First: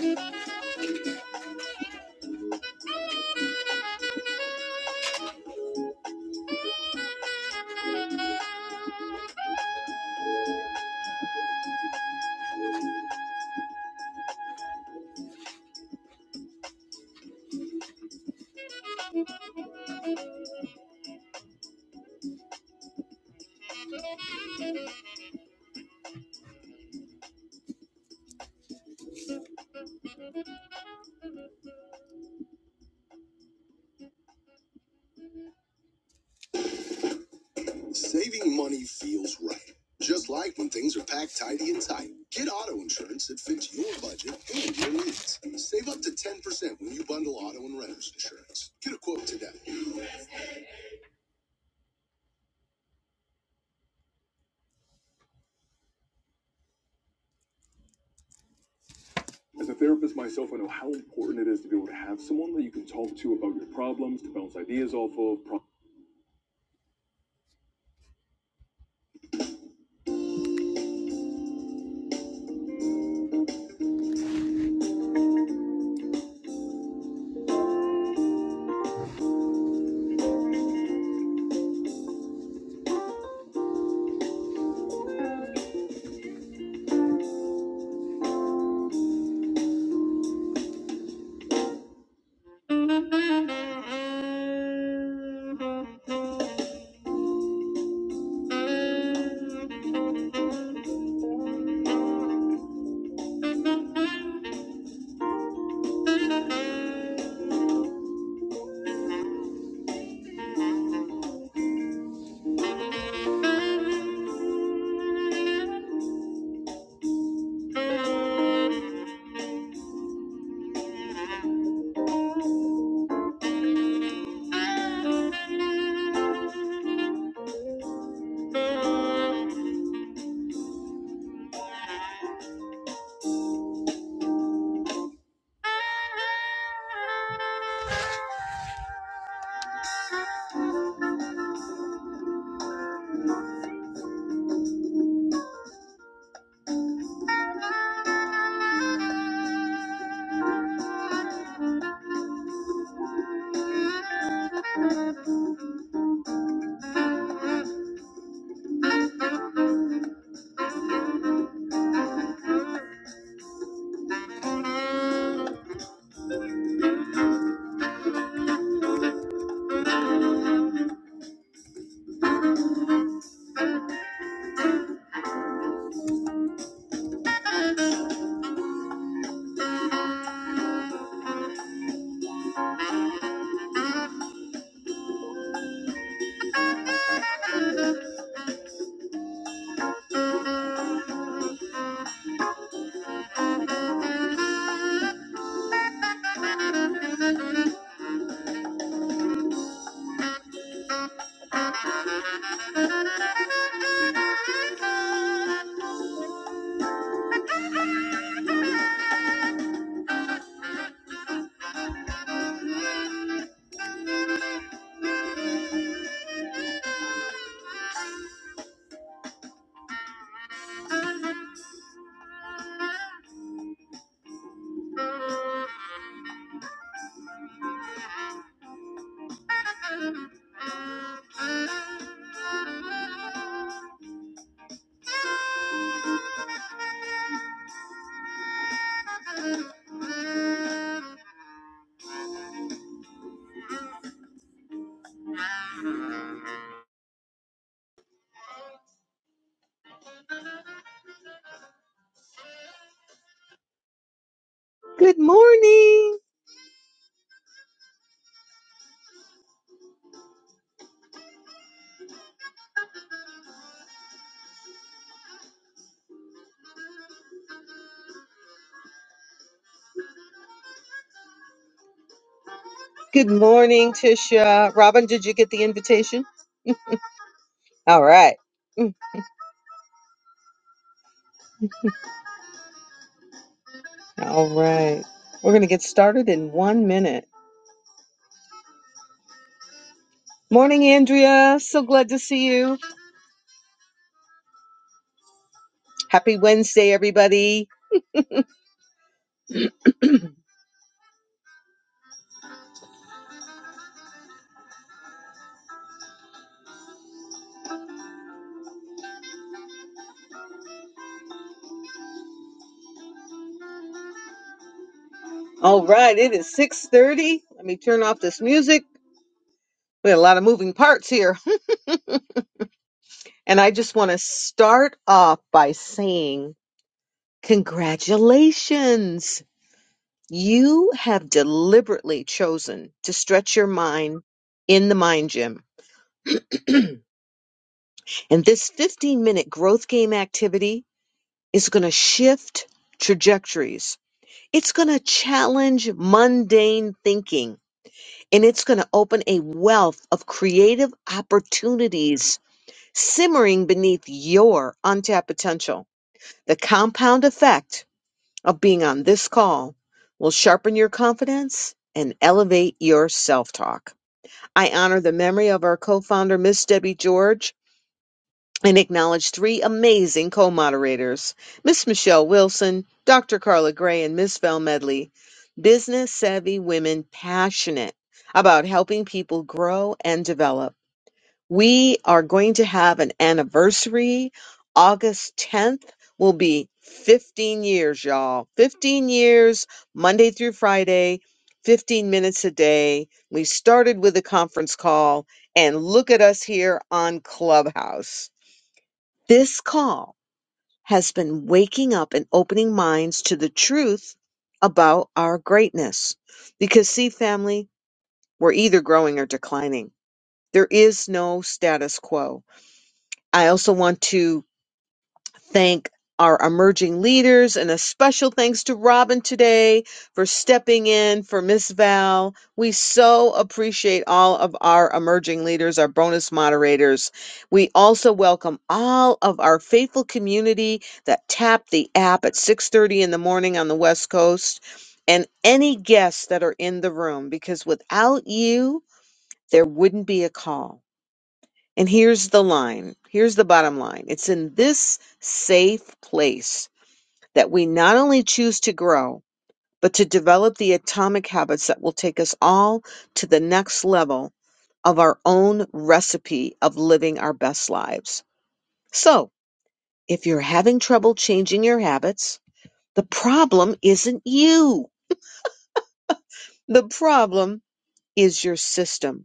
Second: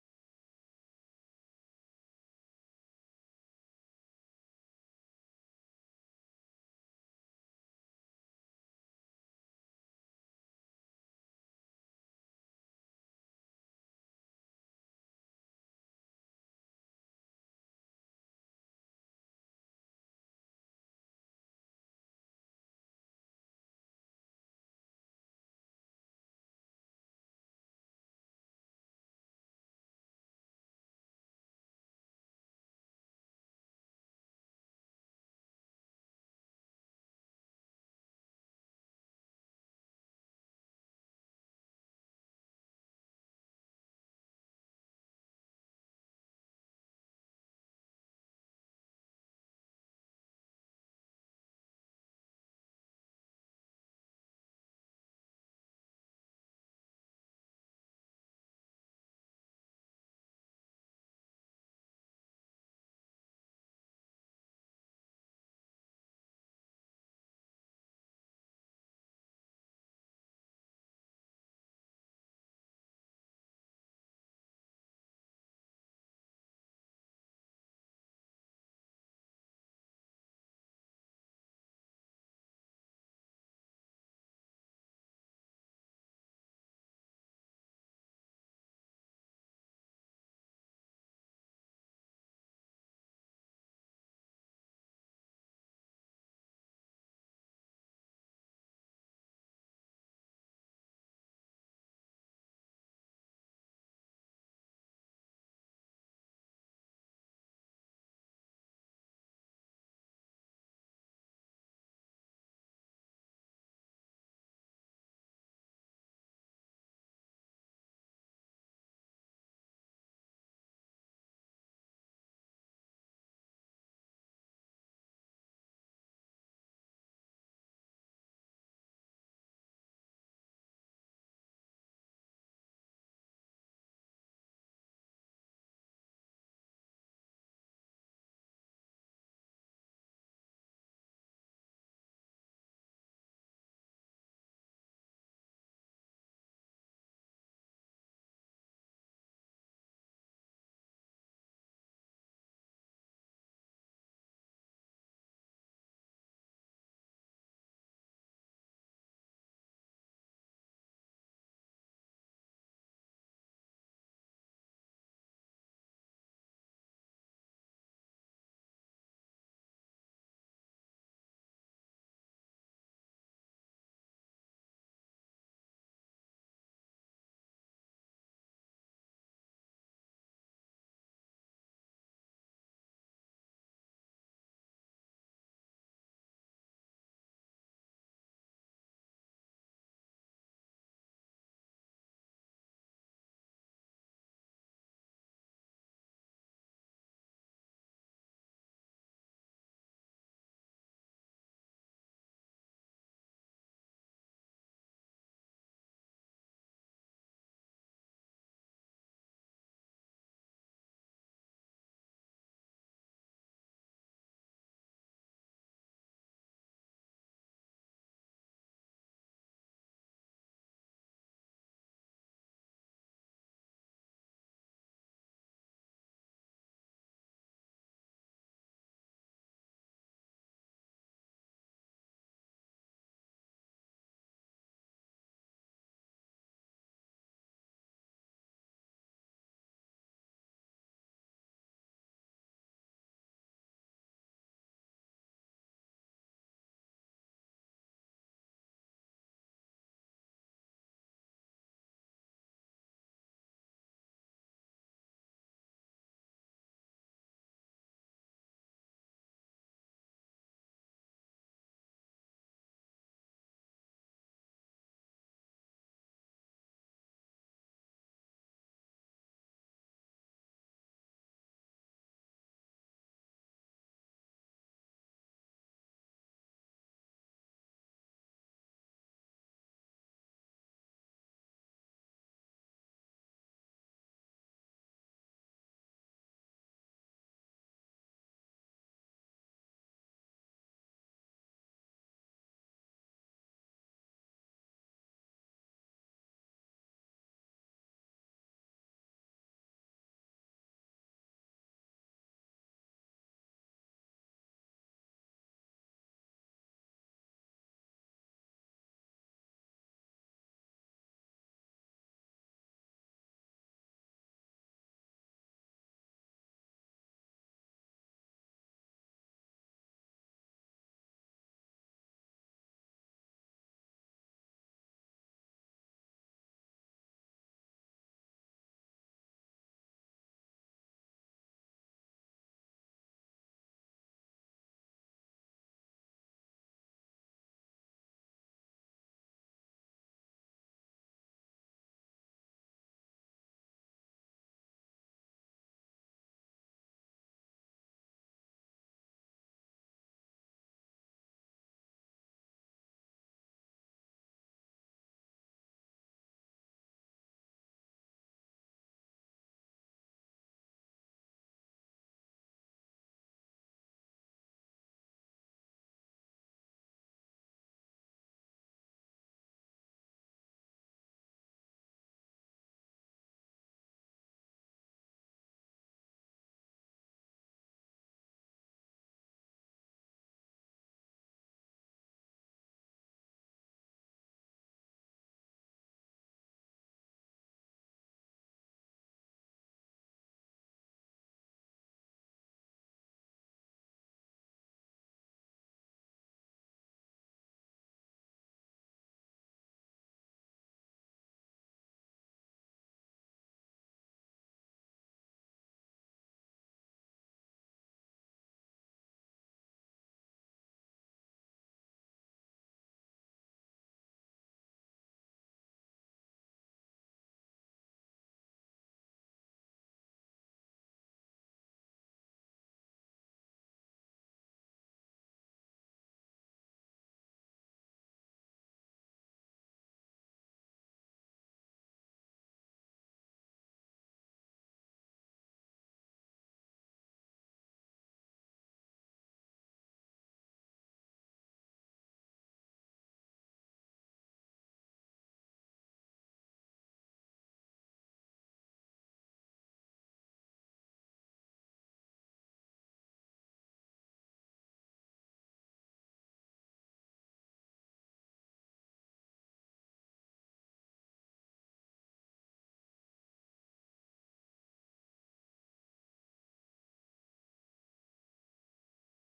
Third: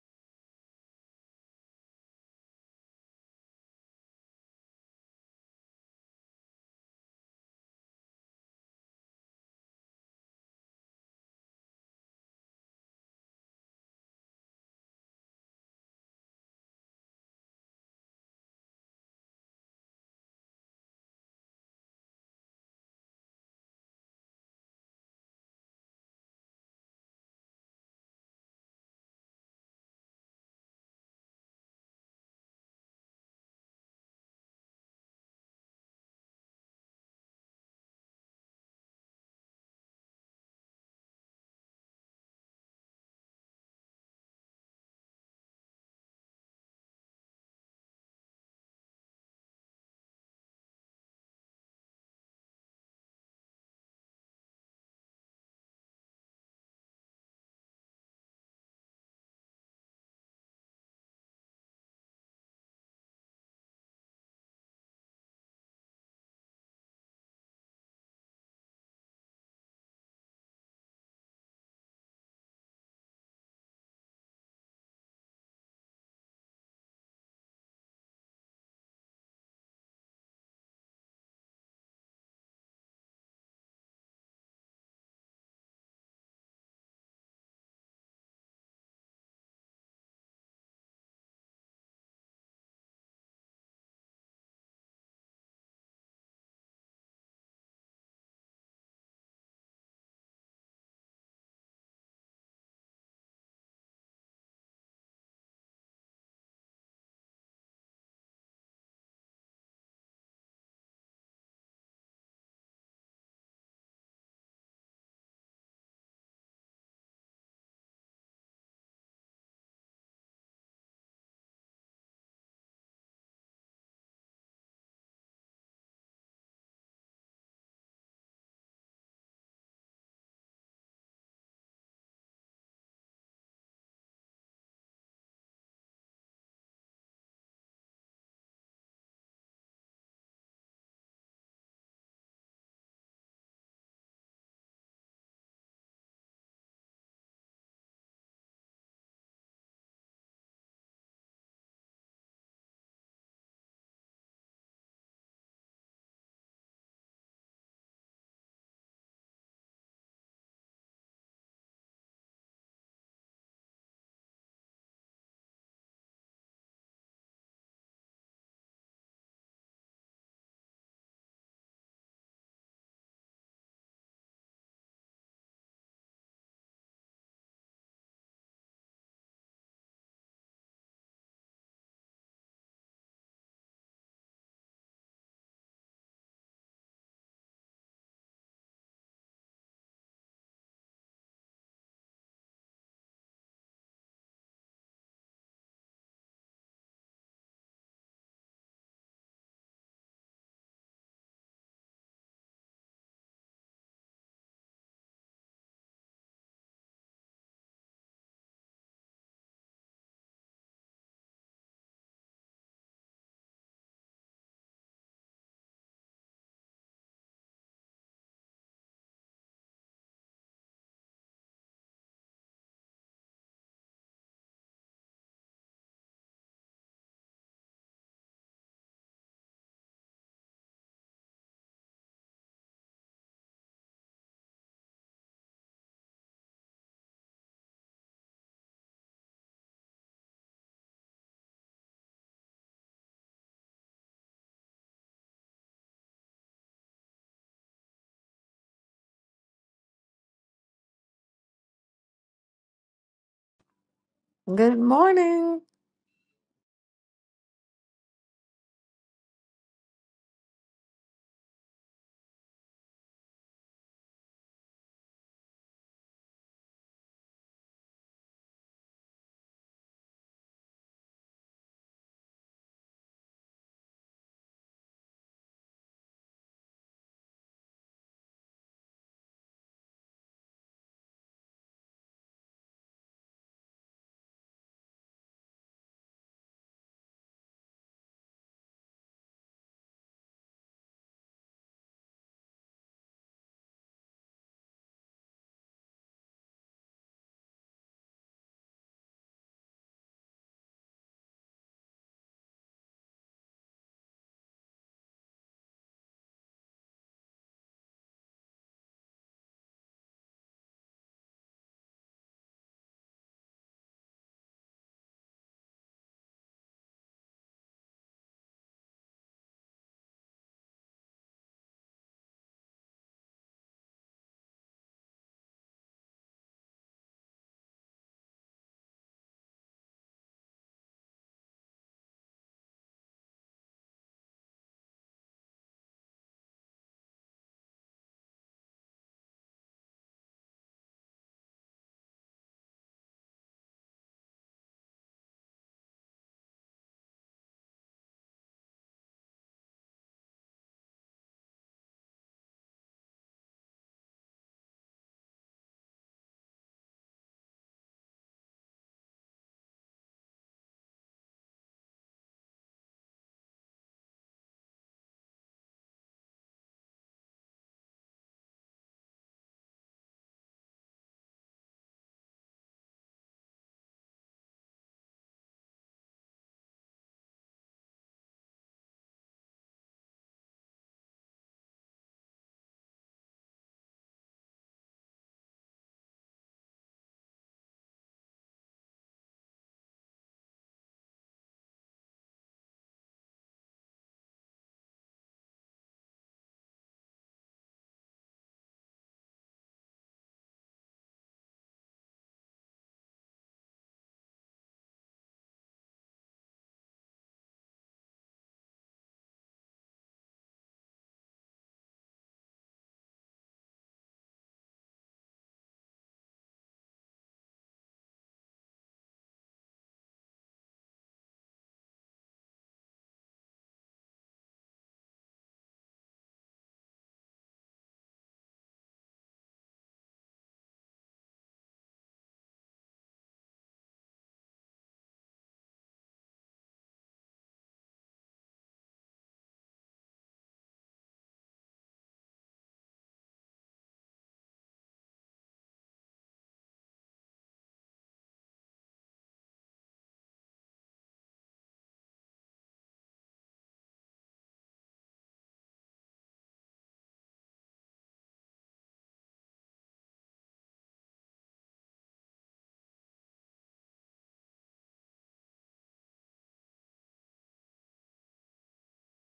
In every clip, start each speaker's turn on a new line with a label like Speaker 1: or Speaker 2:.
Speaker 1: Thank you.
Speaker 2: Good
Speaker 1: Good
Speaker 2: morning.
Speaker 1: morning. Good morning, Tisha. Robin, did you get the invitation? All right. Mm, All right. We're going to get started in one minute. Morning, Andrea. So glad to see you. Happy Wednesday, everybody. All right, it is 6:30. Let me turn off this music. We had a lot of moving parts here. And I just want to start off by saying congratulations. You have deliberately chosen to stretch your mind in the mind gym. And this 15 minute growth game activity is going to shift trajectories. It's going to challenge mundane thinking and it's going to open a wealth of creative opportunities simmering beneath your untapped potential. The compound effect of being on this call will sharpen your confidence and elevate your self talk. I honor the memory of our co founder, Miss Debbie George, and acknowledge three amazing co-moderators, Miss Michelle Wilson, Dr. Carla Gray, and Miss Val Medley, business savvy women passionate about helping people grow and develop. We are going to have an anniversary. August 10th will be 15 years, y'all. 15 years, Monday through Friday, 15 minutes a day. We started with a conference call, and look at us here on Clubhouse. This call has been waking up and opening minds to the truth about our greatness. Because, see, family, we're either growing or declining. There is no status quo. I also want to thank our emerging leaders and a special thanks to Robin today for stepping in for Miss Val. We so appreciate all of our emerging leaders, our bonus moderators. We also welcome all of our faithful community that tap the app at 6:30 in the morning on the West Coast and any guests that are in the room because without you there wouldn't be a call. And here's the line. Here's the bottom line. It's in this safe place that we not only choose to grow, but to develop the atomic habits that will take us all to the next level of our own recipe of living our best lives. So, if you're having trouble changing your habits, the problem isn't you. The problem is your system.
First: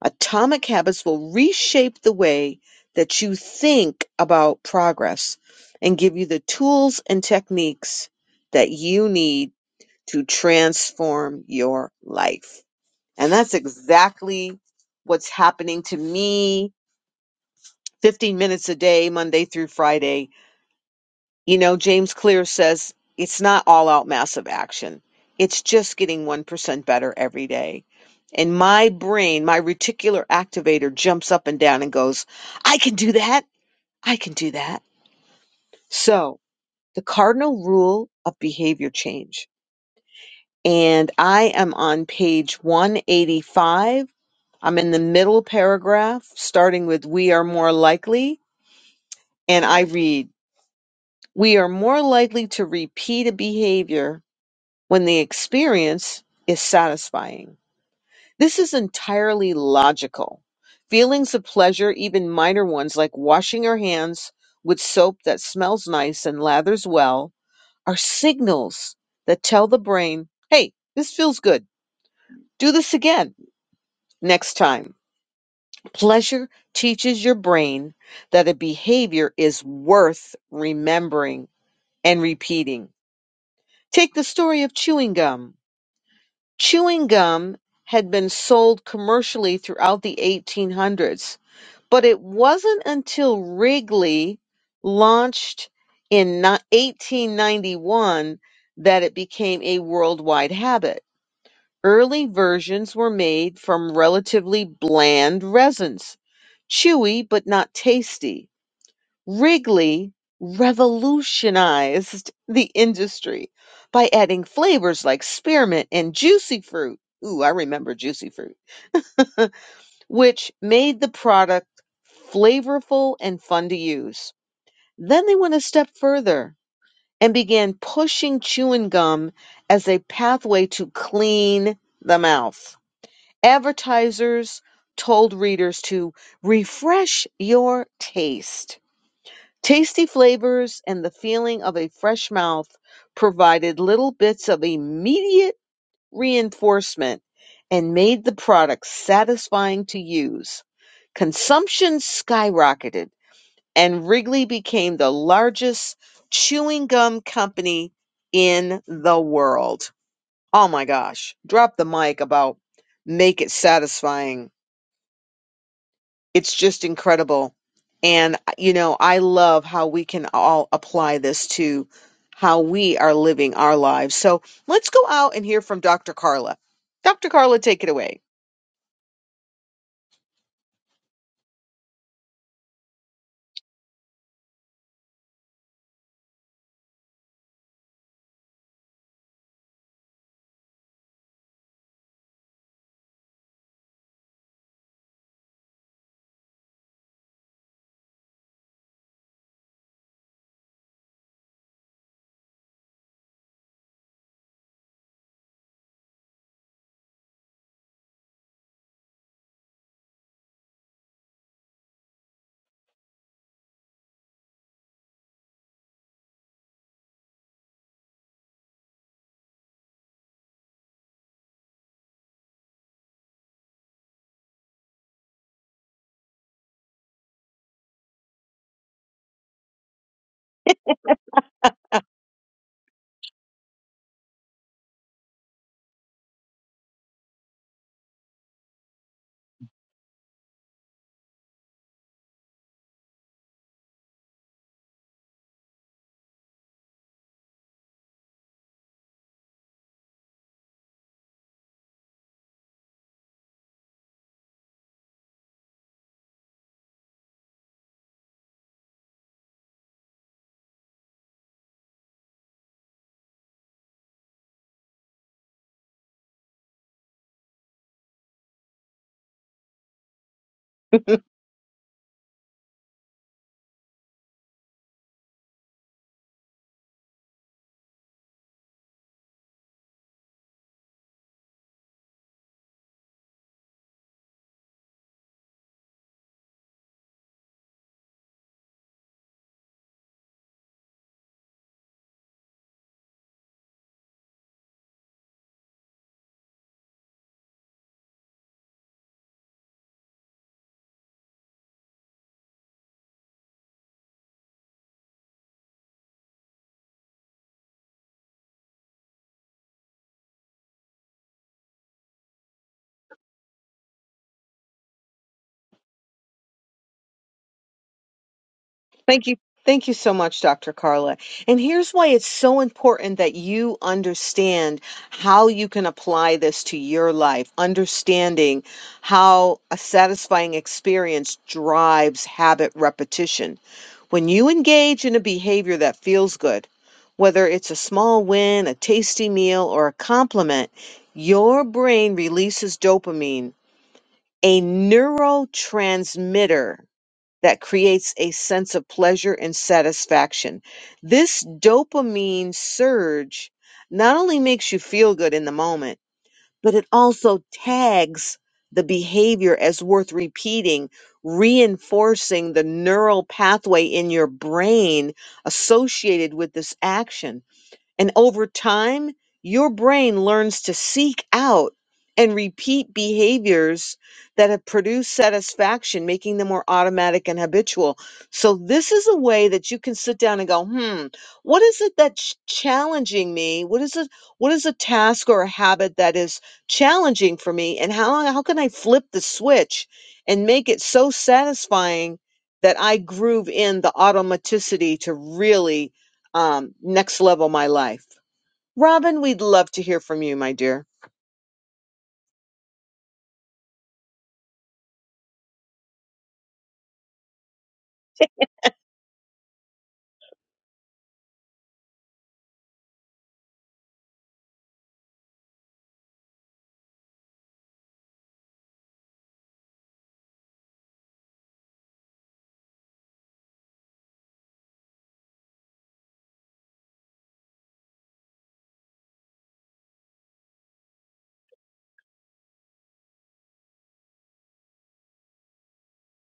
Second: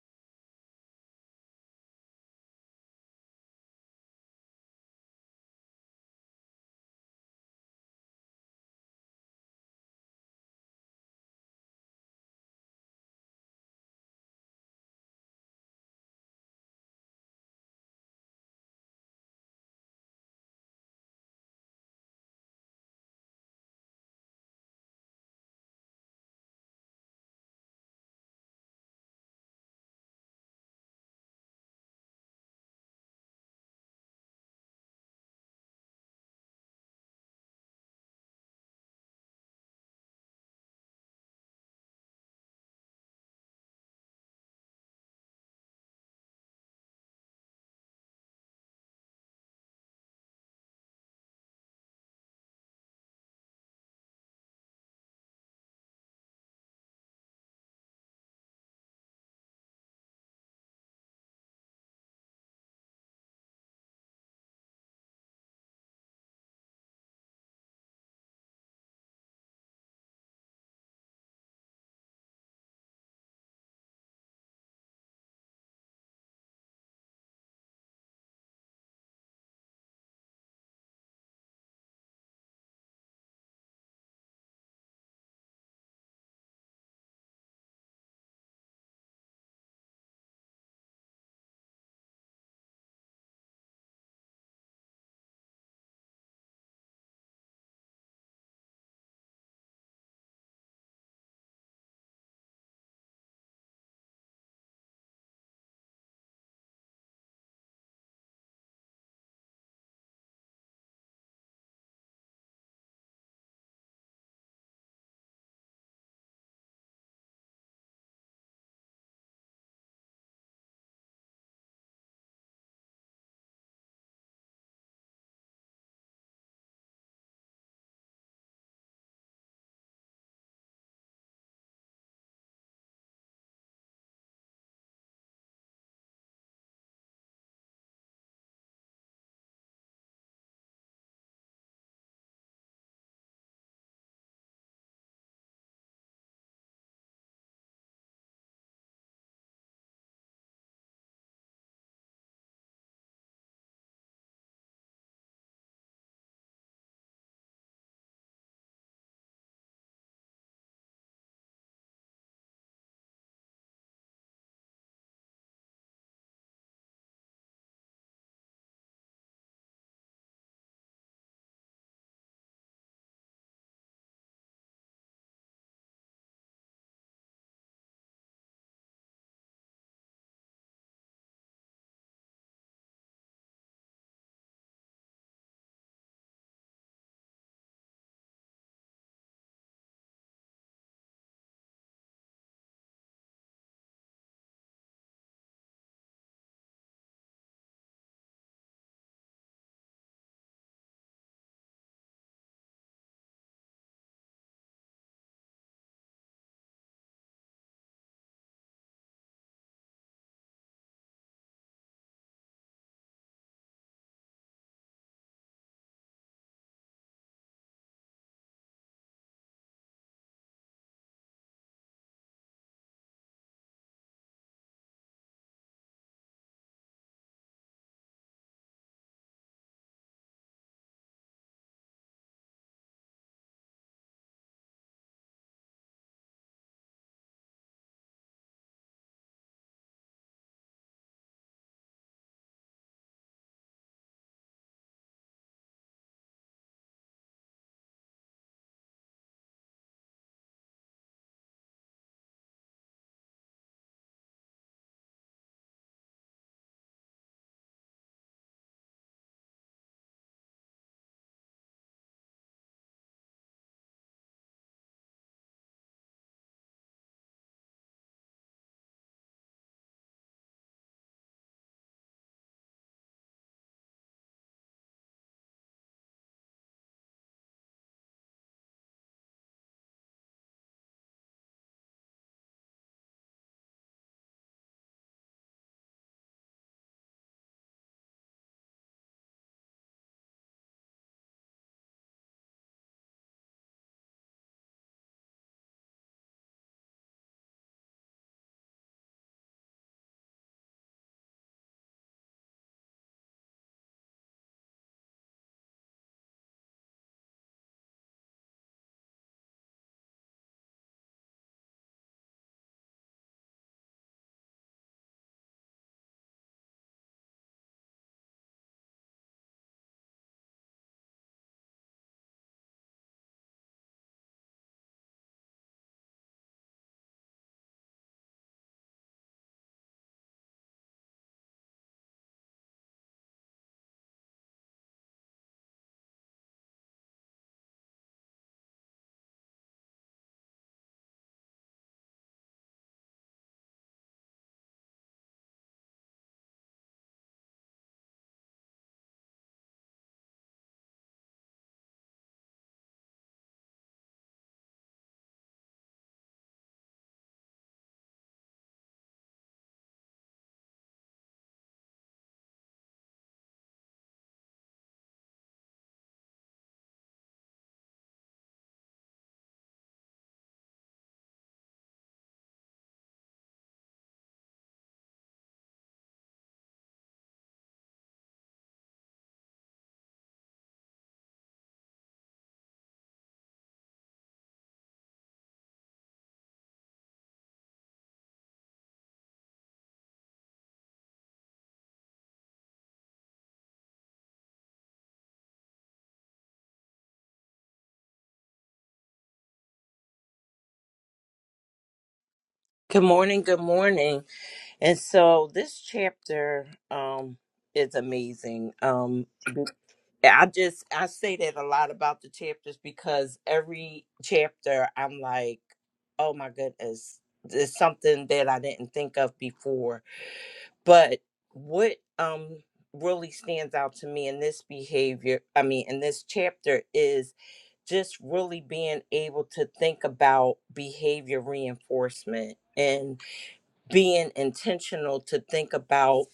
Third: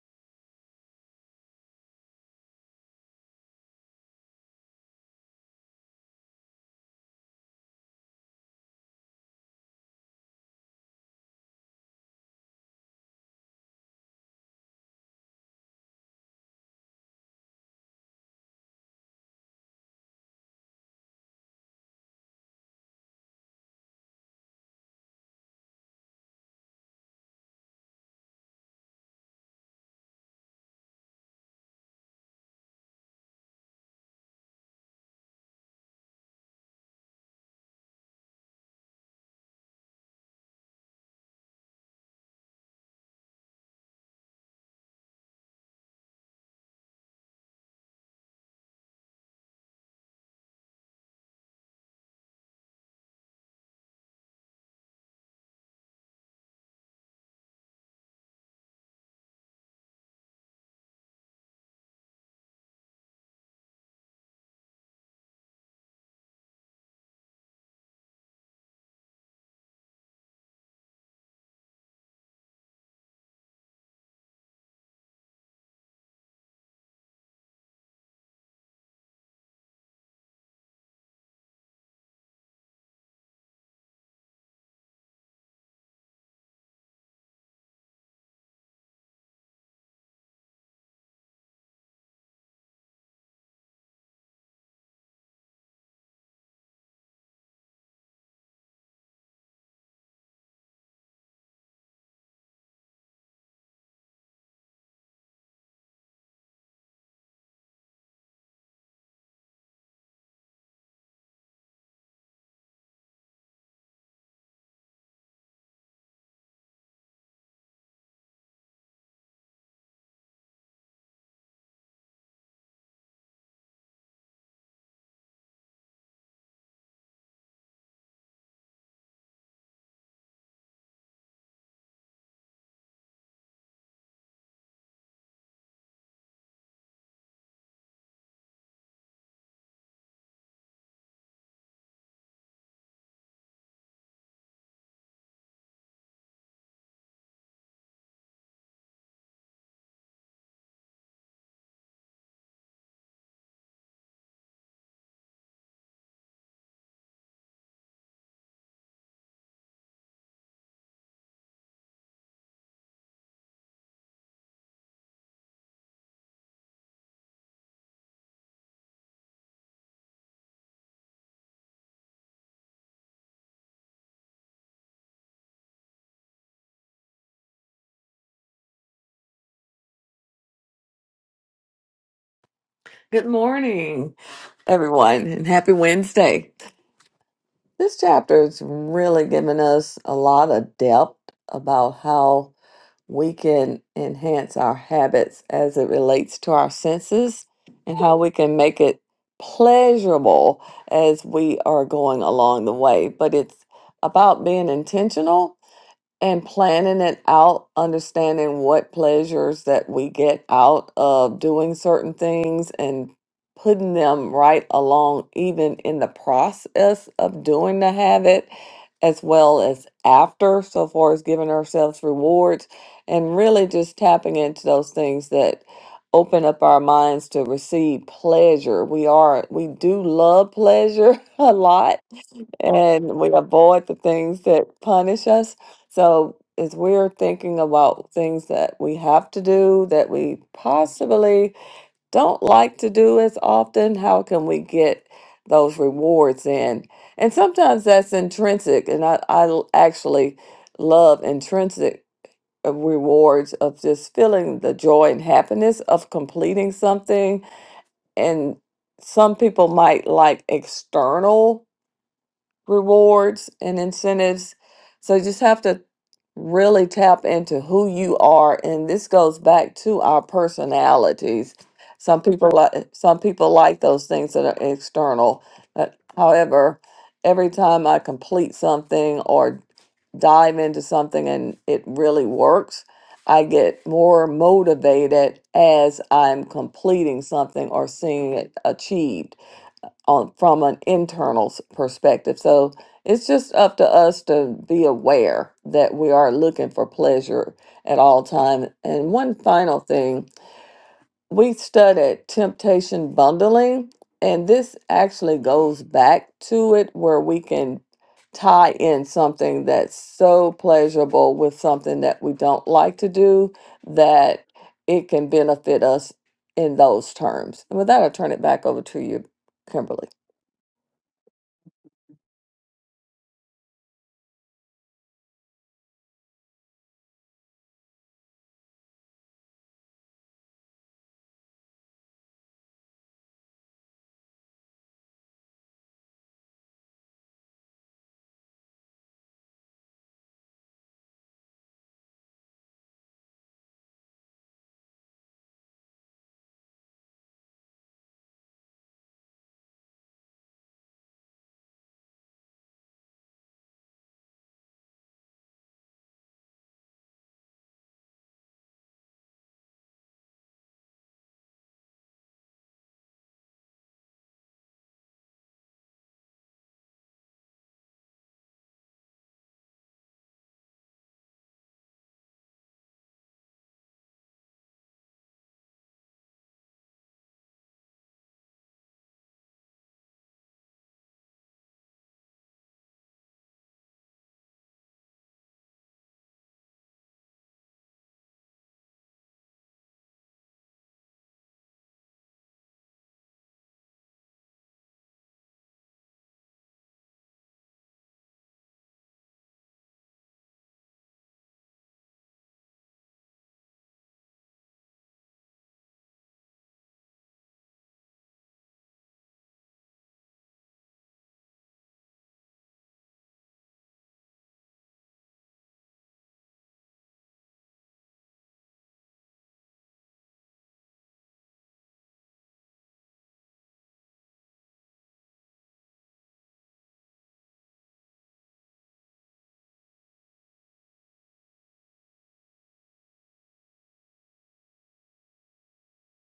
Speaker 1: Atomic habits will reshape the way that you think about progress and give you the tools and techniques that you need to transform your life. And that's exactly what's happening to me 15 minutes a day, Monday through Friday you know, James Clear says it's not all out massive action. It's just getting 1% better every day. And my brain, my reticular activator jumps up and down and goes, I can do that. I can do that. So the cardinal rule of behavior change. And I am on page 185. I'm in the middle paragraph, starting with we are more likely. And I read, we are more likely to repeat a behavior when the experience is satisfying. This is entirely logical. Feelings of pleasure, even minor ones like washing your hands with soap that smells nice and lathers well, are signals that tell the brain, hey, this feels good. Do this again next time. Pleasure teaches your brain that a behavior is worth remembering and repeating. Take the story of chewing gum. Chewing gum had been sold commercially throughout the eighteen hundreds, but it wasn't until Wrigley launched in ni- 1891 that it became a worldwide habit. Early versions were made from relatively bland resins, chewy but not tasty. Wrigley revolutionized the industry by adding flavors like spearmint and juicy fruit. Ooh, I remember juicy fruit, which made the product flavorful and fun to use. Then they went a step further and began pushing chewing gum as a pathway to clean the mouth. Advertisers told readers to refresh your taste Tasty flavors and the feeling of a fresh mouth provided little bits of immediate reinforcement and made the product satisfying to use. Consumption skyrocketed, and Wrigley became the largest chewing gum company in the world. Oh my gosh, drop the mic about make it satisfying. It's just incredible. And, you know, I love how we can all apply this to how we are living our lives. So let's go out and hear from Dr. Carla. Dr. Carla, take it away.
Speaker 2: Good morning, everyone, and happy Wednesday. This chapter is really giving us a lot of depth about how we can enhance our habits as it relates to our senses and how we can make it pleasurable as we are going along the way. But it's about being intentional and planning it out, understanding what pleasures that we get out of doing certain things and putting them right along, even in the process of doing the habit, as well as after, so far as giving ourselves rewards and really just tapping into those things that open up our minds to receive pleasure. We are, we do love pleasure a lot and we avoid the things that punish us. So, as we're thinking about things that we have to do that we possibly don't like to do as often, how can we get those rewards in? And sometimes that's intrinsic, and I, I l- actually love intrinsic uh, rewards of just feeling the joy and happiness of completing something and some people might like external rewards and incentives. So you just have to really tap into who you are and this goes back to our personalities. Some people like some people like those things that are external. But however, every time I complete something or dive into something and it really works, I get more motivated as I'm completing something or seeing it achieved on from an internal s- perspective. So it's just up to us to be aware that we are looking for pleasure at all time. And one final thing we studied temptation bundling, and this actually goes back to it where we can tie in something that's so pleasurable with something that we don't like to do that it can benefit us in those terms. And with that, I'll turn it back over to you,
Speaker 1: Thank you. Thank you
Speaker 2: Kimberly.
Speaker 1: so much, Dr. Carla. And here's why it's so important that you understand how you can apply this to your life, understanding how a satisfying experience drives habit repetition. When you engage in a behavior that feels good, whether it's a small win, a tasty meal, or a compliment, your brain releases dopamine, a neurotransmitter that creates a sense of pleasure and satisfaction. This dopamine surge not only makes you feel good in the moment, but it also tags the behavior as worth repeating, reinforcing the neural pathway in your brain associated with this action and over time, your brain learns to seek out and repeat behaviors that have produced satisfaction, making them more automatic and habitual. So, this is a way that you can sit down and go, hmm, what is it that's challenging me? What is it? What is a task or a habit that is challenging for me? And how, how can I flip the switch and make it so satisfying that I groove in the automaticity to really? um, Next Level My Life. Robin, we'd love to hear from you, my dear.
Speaker 3: Good morning, good morning. And so this chapter um is amazing. Um I just I say that a lot about the chapters because every chapter I'm like, "Oh my goodness, there's something that I didn't think of before." But what um really stands out to me in this behavior, I mean in this chapter is just really being able to think about behavior reinforcement and being intentional to think about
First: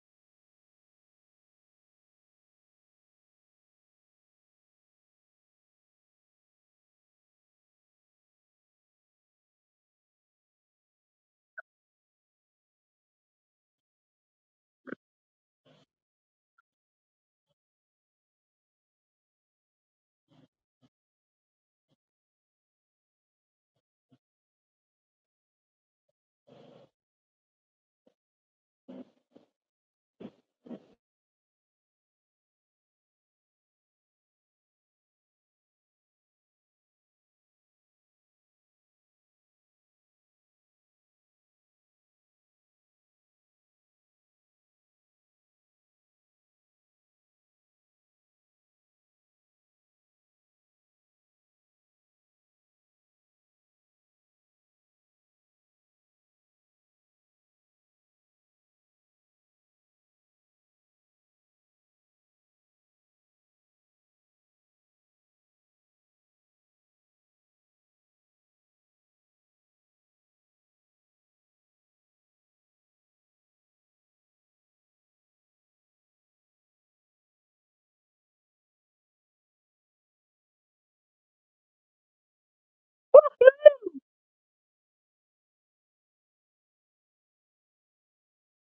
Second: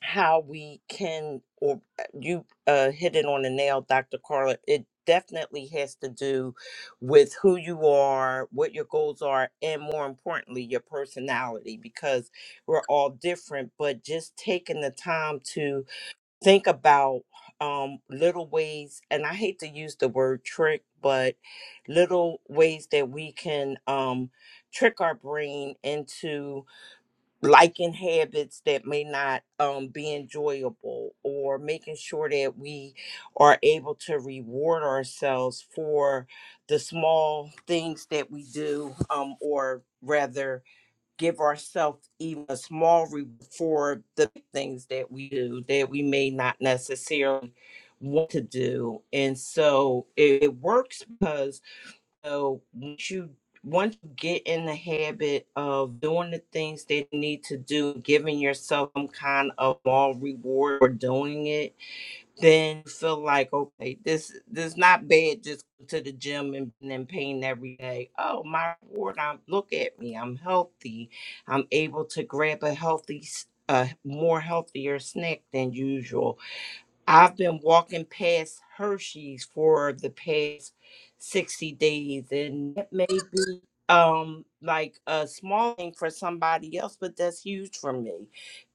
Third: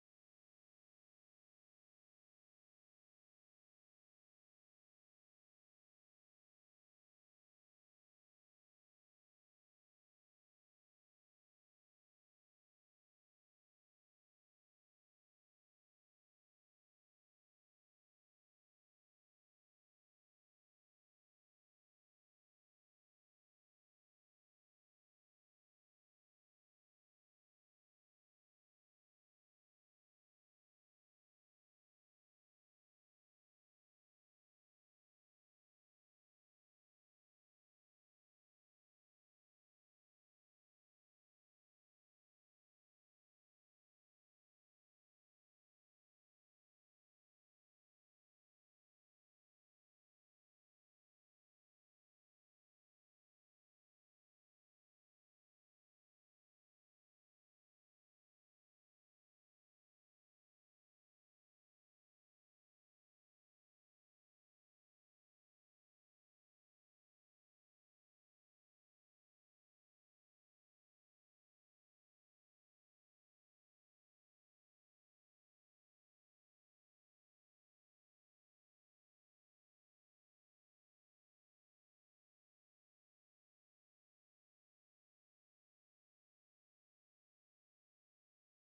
Speaker 3: how we can or uh, you uh, hit it on the nail dr carla it definitely has to do with who you are what your goals are and more importantly your personality because we're all different but just taking the time to think about um, little ways and i hate to use the word trick but little ways that we can um, trick our brain into liking habits that may not um, be enjoyable or making sure that we are able to reward ourselves for the small things that we do um, or rather give ourselves even a small reward for the things that we do that we may not necessarily want to do and so it, it works because so once you once you get in the habit of doing the things that you need to do, giving yourself some kind of small reward for doing it, then you feel like okay, this this not bad. Just go to the gym and then pain every day. Oh my reward! I'm look at me. I'm healthy. I'm able to grab a healthy. s- A more healthier snack than usual. I've been walking past Hershey's for the past 60 days, and it may be um like a small thing for somebody else, but that's huge for me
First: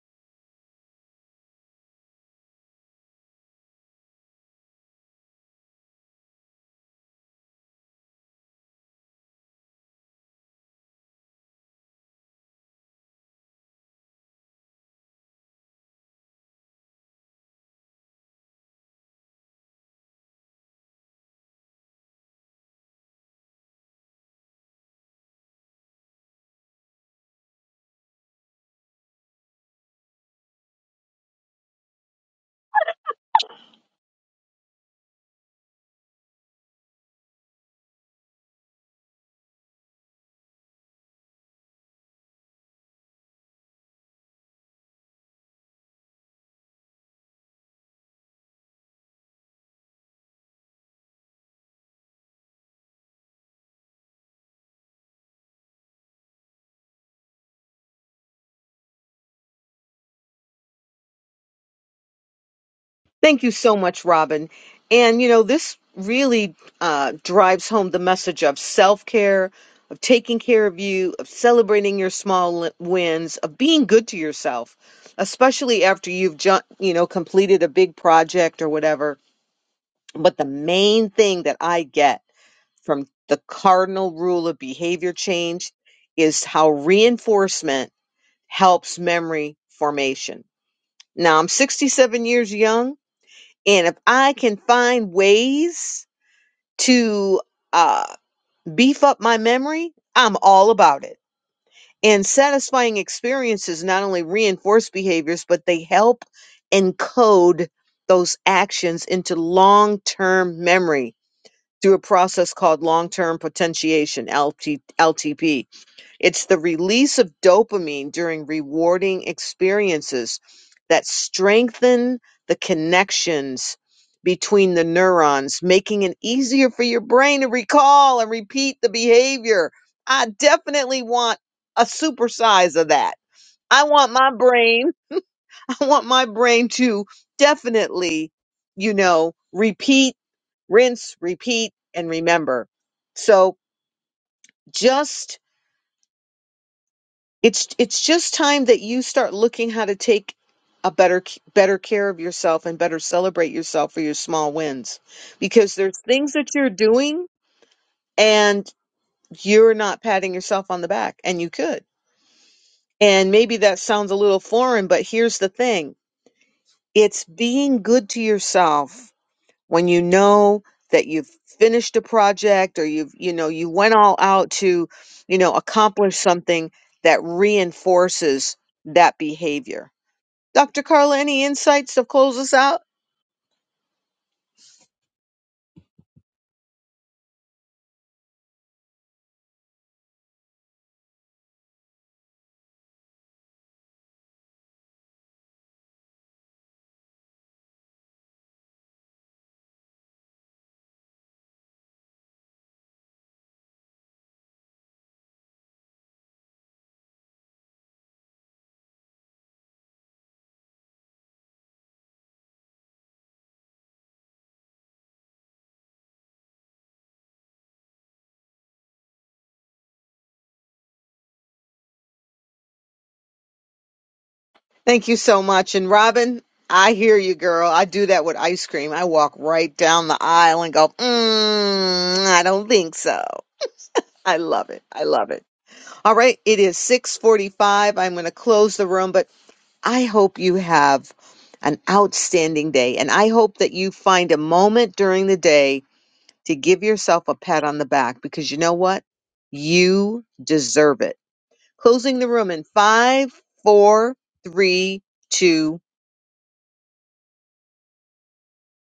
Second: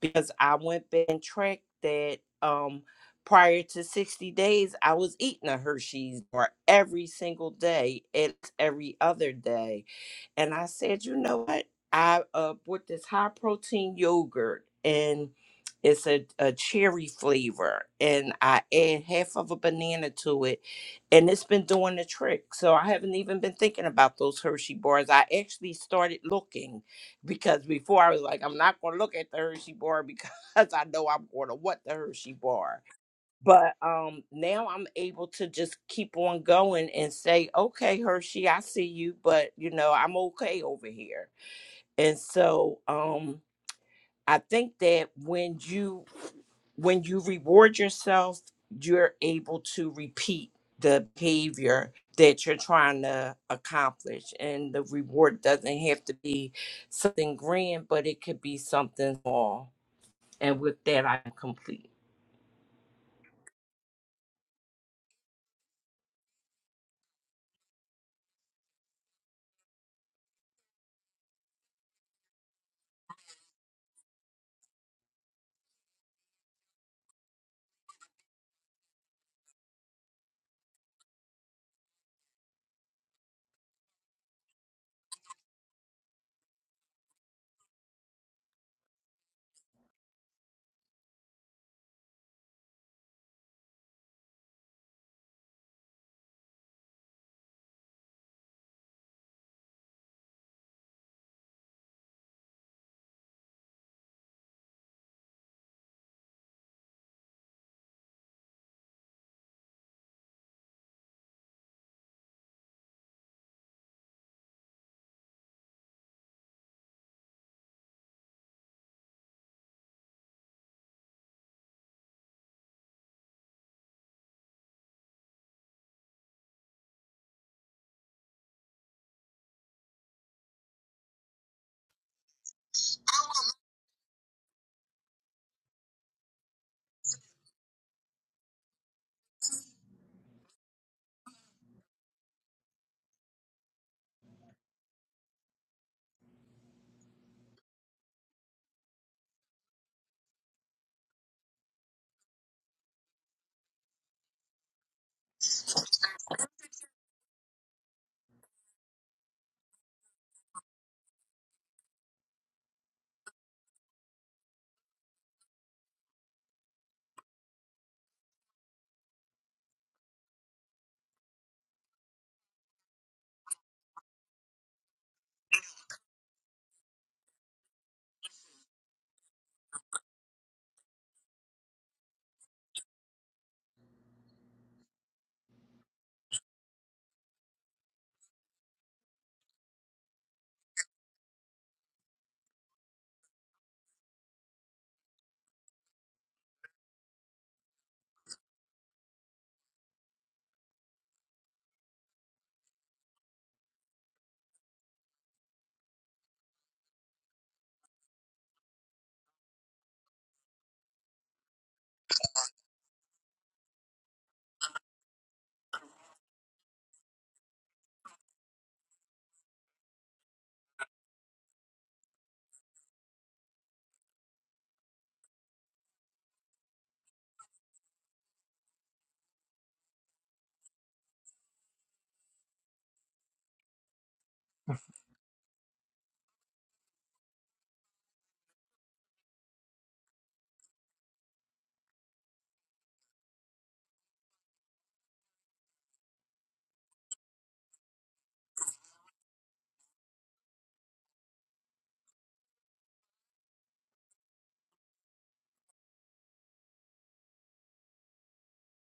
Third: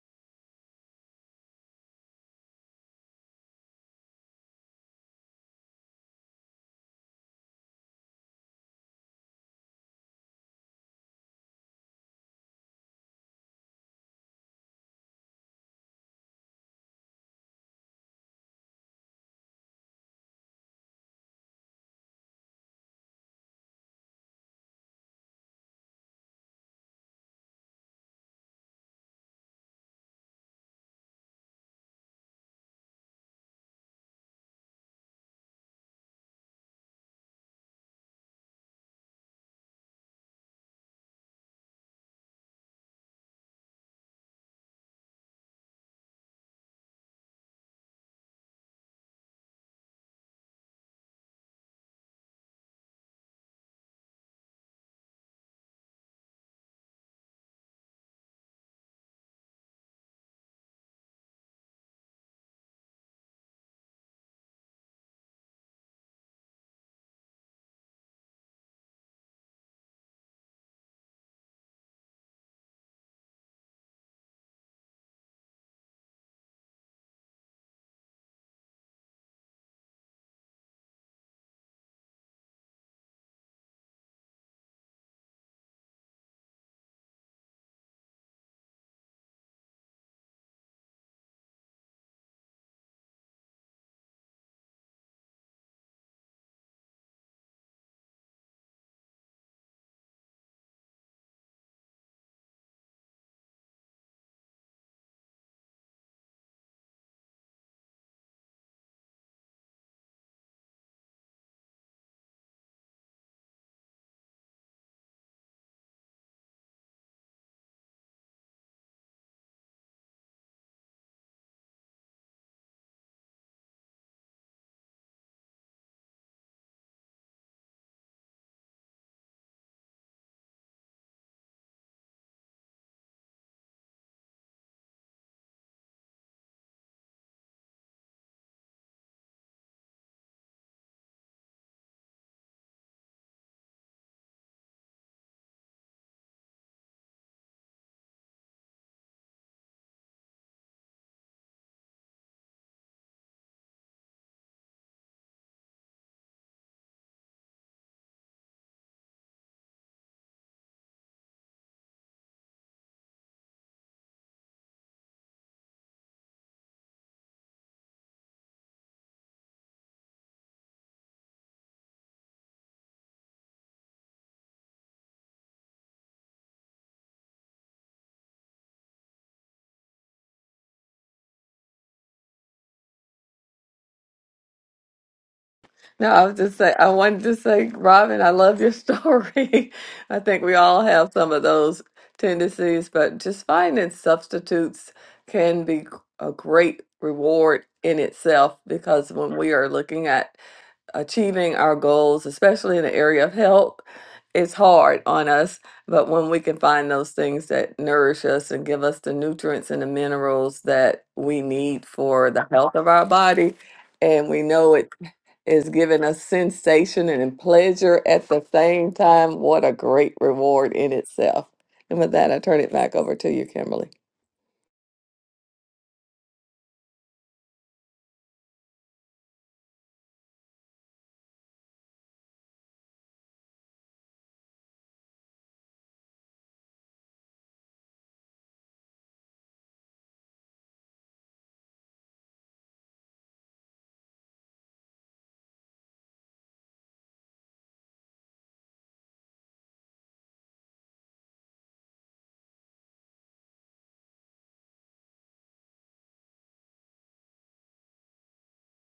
Speaker 3: because I went back and tracked that um prior to 60 days, I was eating a Hershey's bar every single day, it's every other day and I said, you know what? I uh, bought this high protein yogurt and it's a, a cherry flavor and I add half of a banana to it and it's been doing the trick. So I haven't even been thinking about those Hershey bars. I actually started looking because before I was like, I'm not going to look at the Hershey bar because I know I'm going to want the Hershey bar but um now i'm able to just keep on going and say okay hershey i see you but you know i'm okay over here and so um i think that when you when you reward yourself you're able to repeat the behavior that you're trying to accomplish and the reward doesn't have to be something grand but it could be something small and with that i'm complete
Speaker 1: Thank you so much, Robin. And you know, this really uh, drives home the message of self care, of taking care of you, of celebrating your small li- wins, of being good to yourself, especially after you've ju- you know completed a big project or whatever. But the main thing that I get from the cardinal rule of behavior change is how reinforcement helps memory formation. Now I'm 67 years young and if I can find ways to uh, beef up my memory, I'm all about it. And satisfying experiences not only reinforce behaviors, but they help encode those actions into long term memory through a process called long term potentiation, LT, LTP it's the release of dopamine during rewarding experiences that strengthen the connections between the neurons, making it easier for your brain to recall and repeat the behavior. I definitely want a supersize of that. I want my brain, I want my brain to definitely, you know, repeat, rinse, repeat, and remember. So just it's it's just time that you start looking how to take a better c- better care of yourself and better celebrate yourself for your small wins because there's things that you're doing and you're not patting yourself on the back and you could and maybe that sounds a little foreign but here's the thing it's being good to yourself when you know that you've finished a project or you've you know you went all out to you know accomplish something that reinforces that behavior Dr. Carla, any insights to close us out?
Speaker 2: No, I was just say I wanted to say, Robin, I love your story. I think we all have some of those tendencies, but just finding substitutes can be a great reward in itself because when we are looking at achieving our goals, especially in the area of health, it's hard on us. But when we can find those things that nourish us and give us the nutrients and the minerals that we need for the health of our body, and we know it is giving us sensation and pleasure at the same time. What a great reward in itself. And with that, I turn it back over to you, Kimberly.
Speaker 1: Thank you so much. And Robin, I hear you, girl. I do that with ice cream. I walk right down the aisle and go, mm, I don't think so. I love it. I love it. All right. It is 645. I'm going to close the room, but I hope you have an outstanding day. And I hope that you find a moment during the day to give yourself a pat on the back because you know what? You deserve it. Closing the room in five, four, three, two,